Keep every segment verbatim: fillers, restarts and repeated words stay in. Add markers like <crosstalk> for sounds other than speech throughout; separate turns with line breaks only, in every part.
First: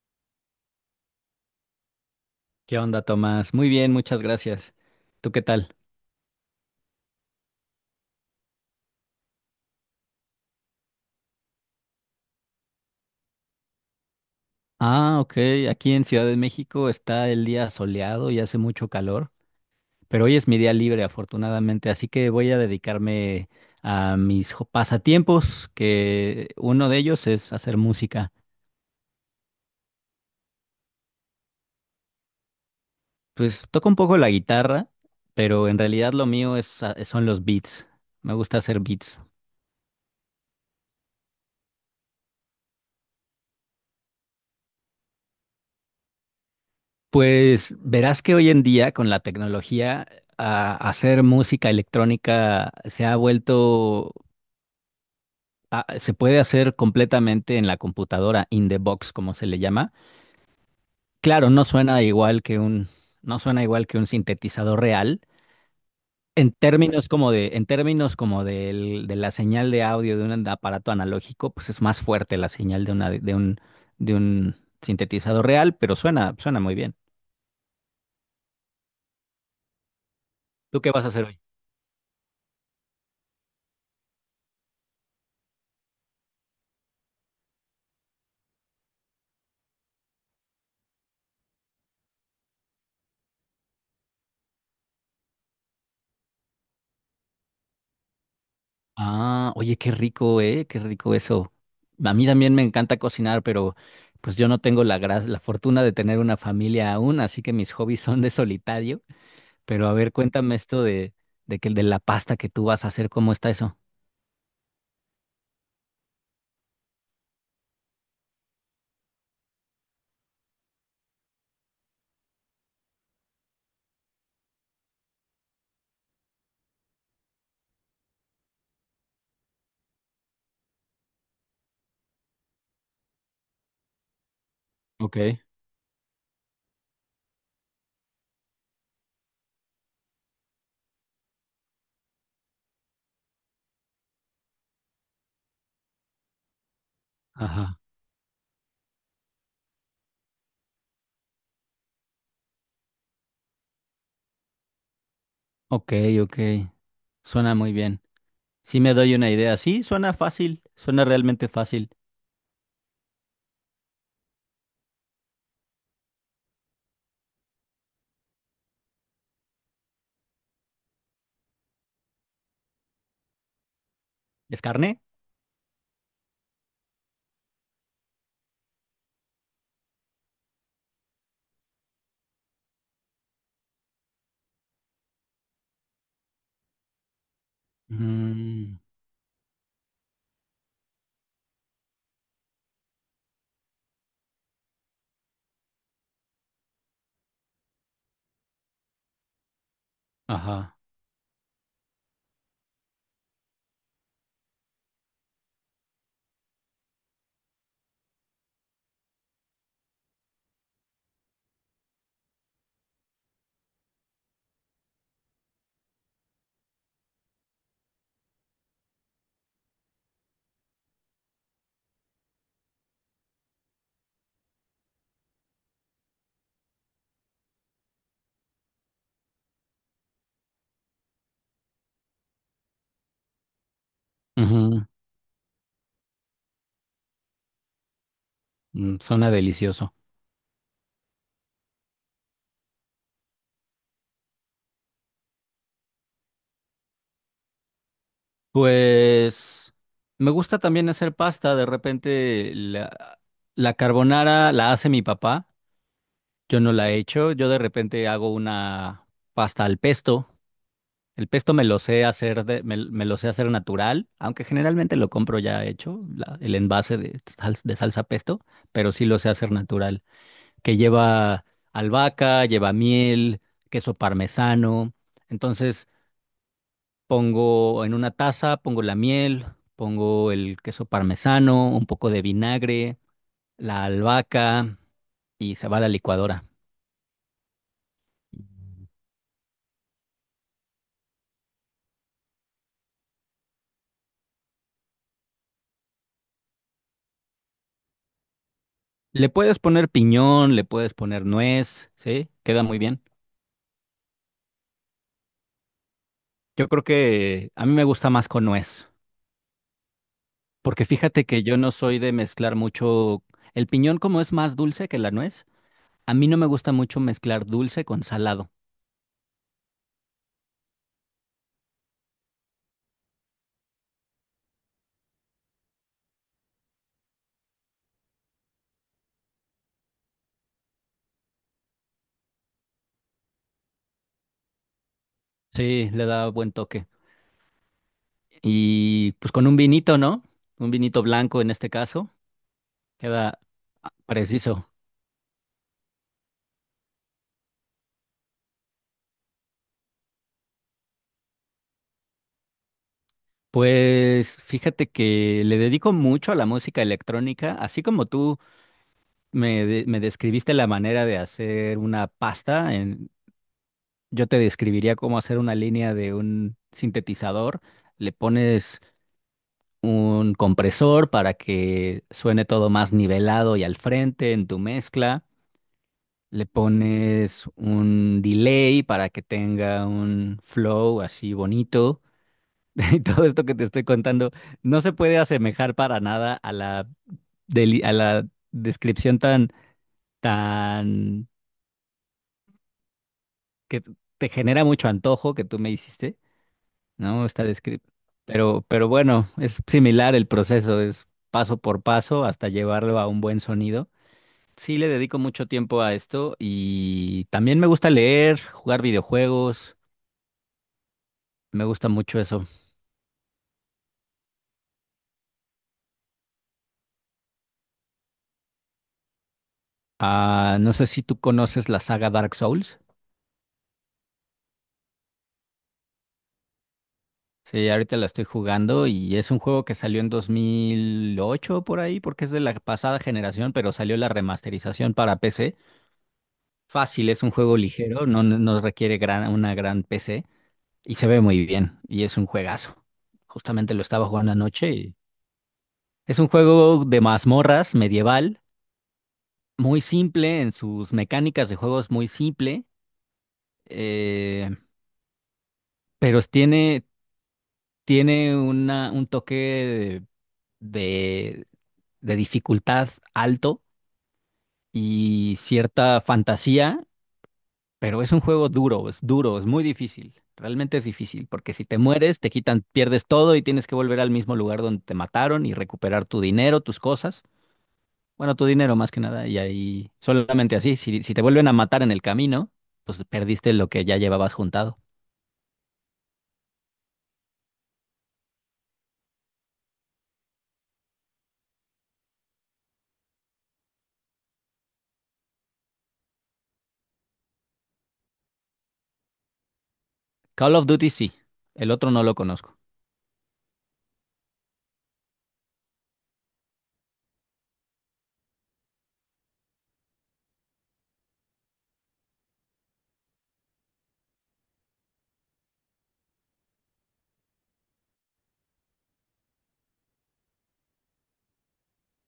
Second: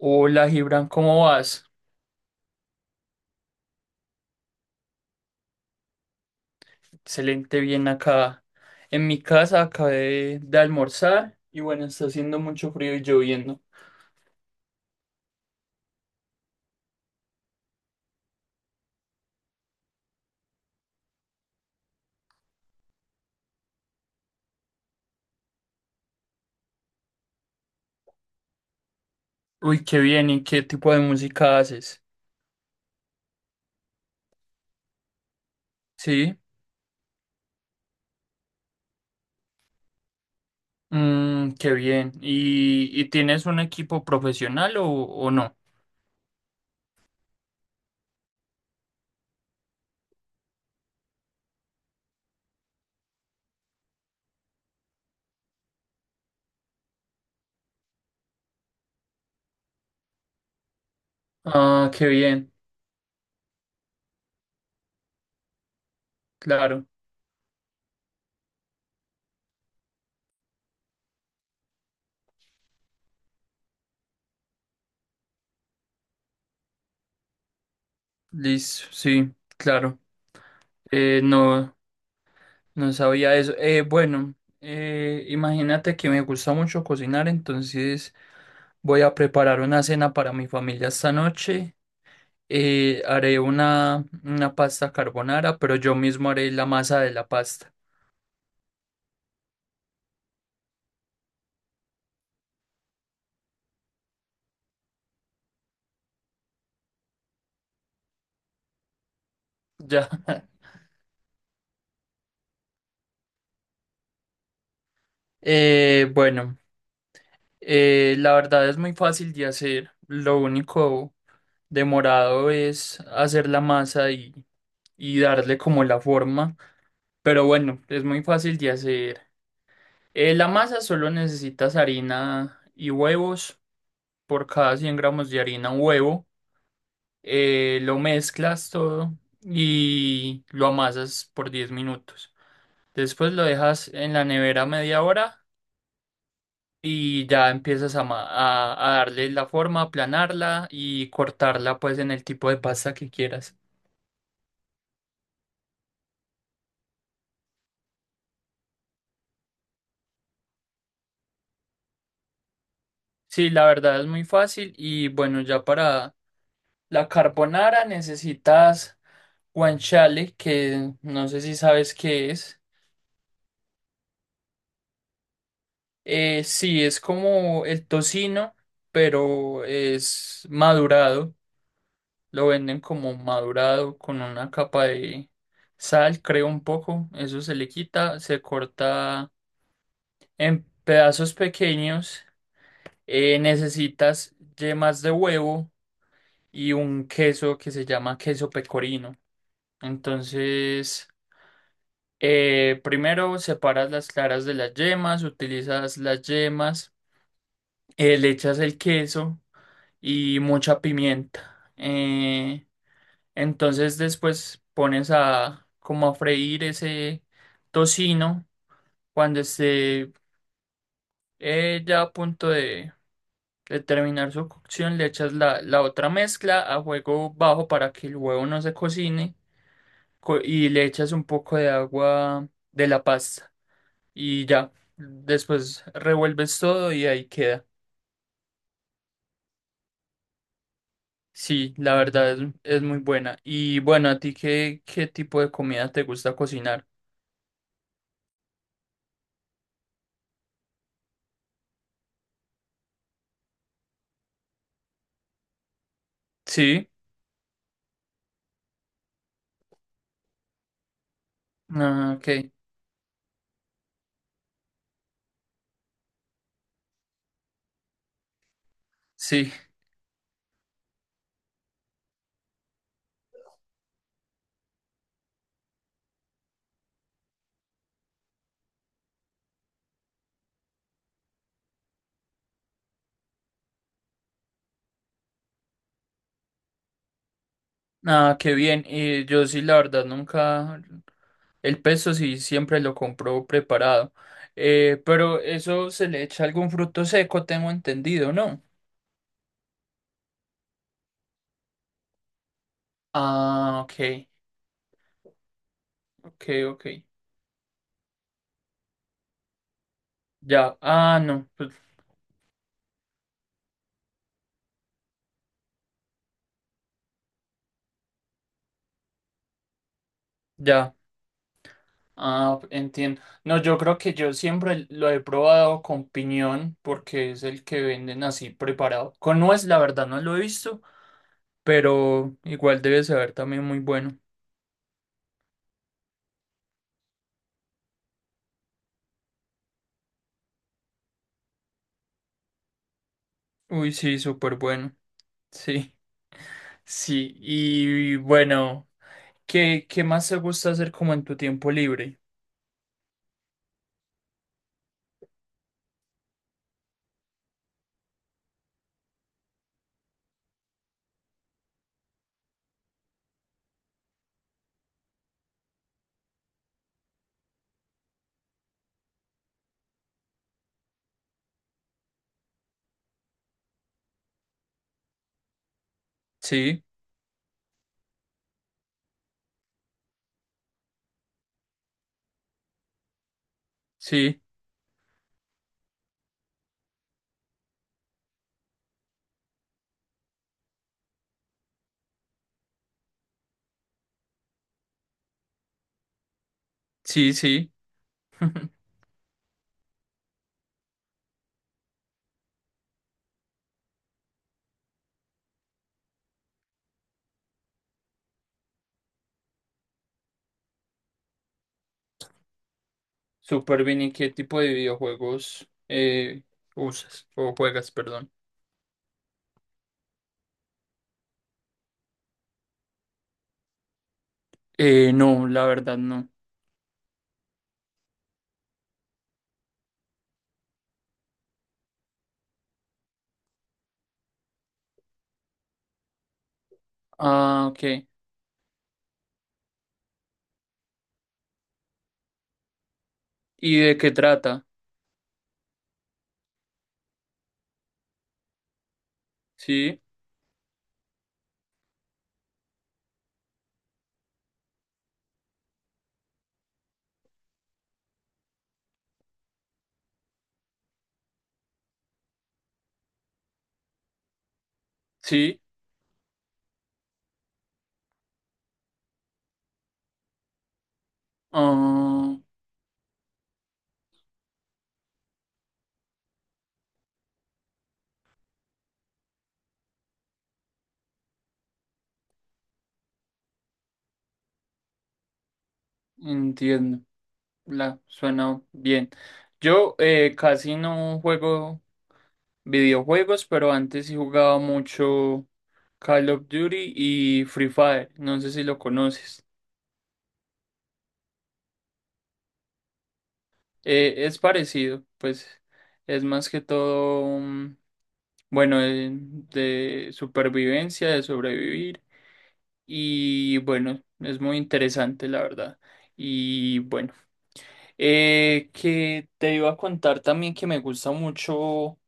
Hola Gibran, ¿cómo vas?
¿Qué onda, Tomás? Muy bien, muchas gracias. ¿Tú qué tal?
Excelente, bien acá. En mi casa acabé de, almorzar y bueno, está haciendo mucho frío y lloviendo.
Ah, ok. Aquí en Ciudad de México está el día soleado y hace mucho calor, pero hoy es mi día libre, afortunadamente, así que voy a dedicarme a mis jo- pasatiempos, que uno de ellos es hacer música.
Uy, qué bien, ¿y qué tipo de música haces?
Pues toco un poco la guitarra, pero en realidad lo
Sí,
mío es, a- son los beats. Me gusta hacer beats.
mm, qué bien. ¿Y, y tienes un equipo profesional o, o no?
Pues verás que hoy en día con la tecnología a- hacer música electrónica se ha vuelto ah, se puede hacer completamente en la computadora, in the box, como se le llama. Claro, no
Ah,
suena
qué
igual
bien,
que un, no suena igual que un sintetizador real. En
claro.
términos como de, en términos como del- de la señal de audio de un aparato analógico, pues es más fuerte la señal de una, de un, de un sintetizador real, pero suena, suena muy bien.
Listo, sí, claro.
¿Tú qué vas a
Eh,
hacer hoy?
no, no sabía eso. Eh, bueno, eh, imagínate que me gusta mucho cocinar, entonces... Voy a preparar una cena para mi familia esta noche. Eh, haré una, una pasta carbonara, pero yo mismo haré la masa de la pasta.
Ah, oye, qué rico, ¿eh? Qué rico eso. A mí también me encanta cocinar, pero pues yo no tengo la gra- la fortuna de tener una familia aún, así que mis hobbies son de solitario. Pero a
Ya.
ver,
<laughs>
cuéntame esto de, de que de la pasta que tú vas a hacer, ¿cómo está eso?
Eh, bueno, eh, la verdad es muy fácil de hacer. Lo único demorado es hacer la masa y, y darle como la forma. Pero bueno, es muy fácil de hacer. Eh, la masa solo necesitas harina y huevos. Por cada cien
Ok.
gramos de harina, un huevo. Eh, lo mezclas todo y lo amasas por diez minutos. Después lo dejas en la nevera media hora y ya
Ajá.
empiezas a, ma- a, a darle la forma, aplanarla y cortarla pues en el tipo de pasta que quieras.
Ok, ok. Suena muy bien. Sí me doy una idea. Sí, suena fácil, suena realmente fácil.
Sí, la verdad es muy fácil y bueno, ya para la carbonara necesitas guanciale, que no sé si sabes qué es.
¿Es carne?
Eh, sí, es como el tocino, pero es madurado. Lo venden como madurado con una capa de sal, creo un poco. Eso se le quita, se
Mm,
corta en pedazos pequeños. Eh, necesitas yemas de huevo y un queso que se llama queso pecorino.
ajá.
Entonces, eh, primero separas las claras de las yemas, utilizas las yemas, eh, le echas el queso y mucha pimienta. Eh, Entonces después pones a como a freír ese tocino. Cuando esté eh, ya a punto de, de terminar su cocción, le echas la, la otra mezcla a fuego bajo para que el huevo no se cocine co- y le echas un poco de agua de la pasta y ya.
Ujú,
Después revuelves todo y ahí queda.
mm, suena delicioso.
Sí, la verdad es, es muy buena. Y bueno, ¿a ti qué, qué tipo de comida te gusta cocinar?
Pues me gusta también hacer pasta. De repente la, la carbonara la hace mi papá. Yo no
Sí.
la he hecho. Yo de repente hago una pasta al pesto. El pesto me lo sé
Ah, ok.
hacer de- me, me lo sé hacer natural, aunque generalmente lo compro ya hecho, la- el envase de, sal- de salsa pesto, pero sí lo sé hacer
Sí.
natural, que lleva albahaca, lleva miel, queso parmesano. Entonces, pongo en una taza, pongo la miel, pongo el queso parmesano, un poco de vinagre, la albahaca y se va a la licuadora.
Ah, qué bien. Y yo sí, la verdad, nunca. El pesto sí siempre lo compro preparado. Eh, pero eso se le echa algún fruto seco, tengo entendido, ¿no?
Le puedes poner piñón, le puedes poner nuez, ¿sí? Queda muy bien.
Ah, ok, ok,
Yo creo
ok.
que a mí me gusta más con nuez,
Ya,
porque
ah,
fíjate que
no,
yo no
pues
soy de mezclar mucho. El piñón como es más dulce que la nuez, a mí no me gusta mucho mezclar dulce con salado.
ya, ah, entiendo. No, yo creo que yo siempre lo he probado con piñón, porque es el que venden así preparado. Con nuez, la verdad, no lo he visto, pero igual debe saber también muy bueno.
Sí, le da buen toque. Y pues con un vinito, ¿no? Un vinito blanco en este caso queda ah,
Uy, sí, súper
preciso.
bueno, sí. Sí, y bueno, ¿qué, qué más te gusta hacer como en tu tiempo libre?
Pues fíjate que le dedico mucho a la música electrónica, así como tú me, de- me describiste la manera de hacer una pasta, en- yo te describiría cómo hacer una línea de un sintetizador. Le pones un compresor para que suene todo más nivelado y al frente en tu mezcla. Le
Sí,
pones un delay para que tenga un flow así bonito. <laughs> Y todo esto que te estoy contando
sí,
no se puede asemejar para nada a la, deli- a la descripción tan, tan, que te genera mucho antojo que tú me hiciste, ¿no?
sí,
Esta
sí.
descrip- Pero,
<laughs>
pero bueno, es similar el proceso, es paso por paso hasta llevarlo a un buen sonido. Sí le dedico mucho tiempo a esto y también me gusta leer, jugar videojuegos, me gusta mucho eso.
Súper bien, ¿y qué tipo de videojuegos eh, usas o juegas, perdón?
Ah, no sé si tú conoces la saga Dark Souls.
Eh, no, la verdad no.
Sí, ahorita la estoy jugando y es un juego que salió en dos mil ocho por ahí, porque es de la pasada generación, pero salió la remasterización para P C. Fácil, es un juego
Ah, ok.
ligero, no, no no requiere gran, una gran P C y se ve muy bien y es un juegazo. Justamente
¿Y
lo
de
estaba
qué
jugando
trata?
anoche y es un juego de mazmorras medieval, muy
Sí,
simple en sus mecánicas de juego es muy simple, eh, pero tiene, tiene una, un toque de de dificultad alto y
sí.
cierta fantasía, pero es un juego duro, es duro, es muy difícil. Realmente es difícil, porque si te mueres, te
Ah,
quitan, pierdes todo y tienes que volver al mismo lugar donde te mataron y recuperar tu dinero, tus cosas. Bueno, tu dinero más que nada, y ahí solamente así, si, si te vuelven a matar en el camino, pues perdiste lo que ya llevabas juntado.
entiendo. La, suena bien. Yo eh, casi no juego videojuegos, pero antes sí jugaba mucho Call of Duty y Free Fire. No sé si lo conoces.
Call of Duty sí, el otro no lo conozco.
Eh, es parecido, pues es más que todo, mm, bueno, de, de supervivencia, de sobrevivir. Y bueno, es muy interesante, la verdad. Y bueno, eh, que te iba a contar también que me gusta mucho.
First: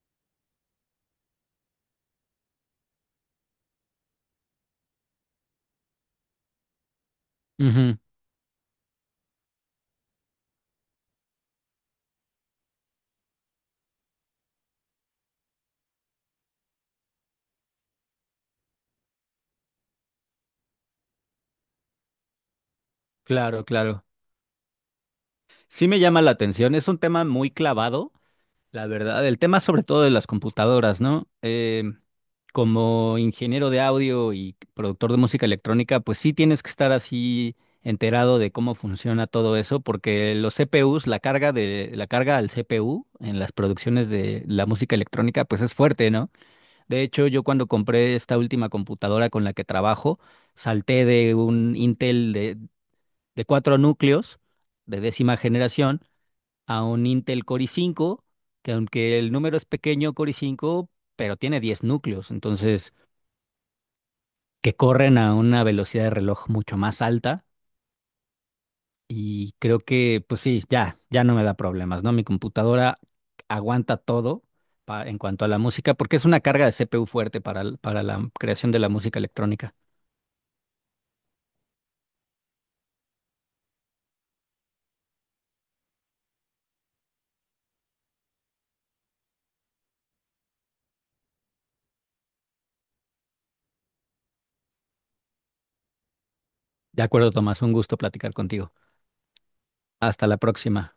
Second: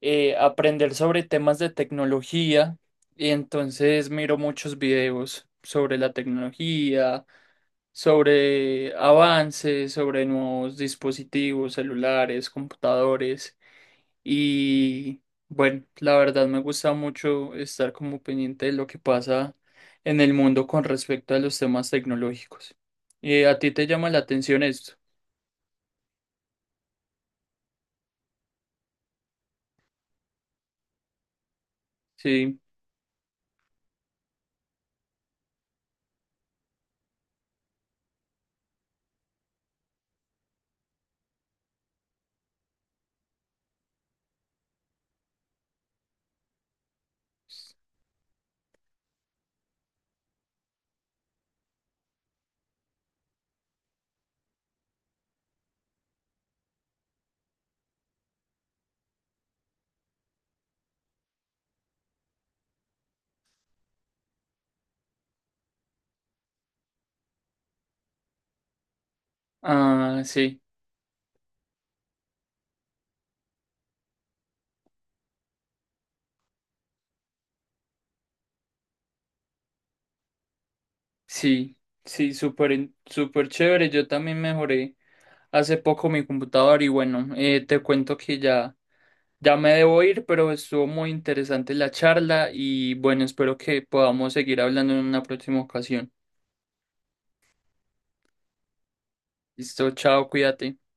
eh, Aprender sobre temas de tecnología y entonces miro muchos videos sobre la tecnología,
Ujú,
sobre avances, sobre nuevos dispositivos, celulares, computadores y bueno, la verdad me gusta mucho estar como pendiente de lo que pasa en el mundo con respecto a los temas tecnológicos. ¿Y a
claro,
ti te
claro.
llama la atención esto?
Sí me llama la atención, es un tema muy clavado. La verdad, el tema sobre todo de las computadoras, ¿no? Eh,
Sí.
como ingeniero de audio y productor de música electrónica, pues sí tienes que estar así enterado de cómo funciona todo eso, porque los C P Us, la carga de la carga al C P U en las producciones de la música electrónica, pues es fuerte, ¿no? De hecho, yo cuando compré esta última computadora con la que trabajo, salté de un Intel de, de cuatro núcleos de décima generación a un Intel Core i cinco, que aunque el número es pequeño, Core i cinco, pero tiene diez núcleos, entonces que corren a una velocidad de reloj mucho más alta y creo
Ah,
que pues
sí.
sí, ya, ya no me da problemas, ¿no? Mi computadora aguanta todo pa- en cuanto a la música, porque es una carga de C P U fuerte para, el- para la creación de la música electrónica.
Sí, sí, súper, in- súper chévere. Yo también mejoré hace poco mi computador y bueno, eh, te cuento que ya, ya me debo ir, pero estuvo muy interesante la charla y bueno, espero que podamos seguir hablando en una próxima ocasión.
De acuerdo, Tomás, un gusto platicar contigo.
Listo, chao,
Hasta la
cuídate.
próxima.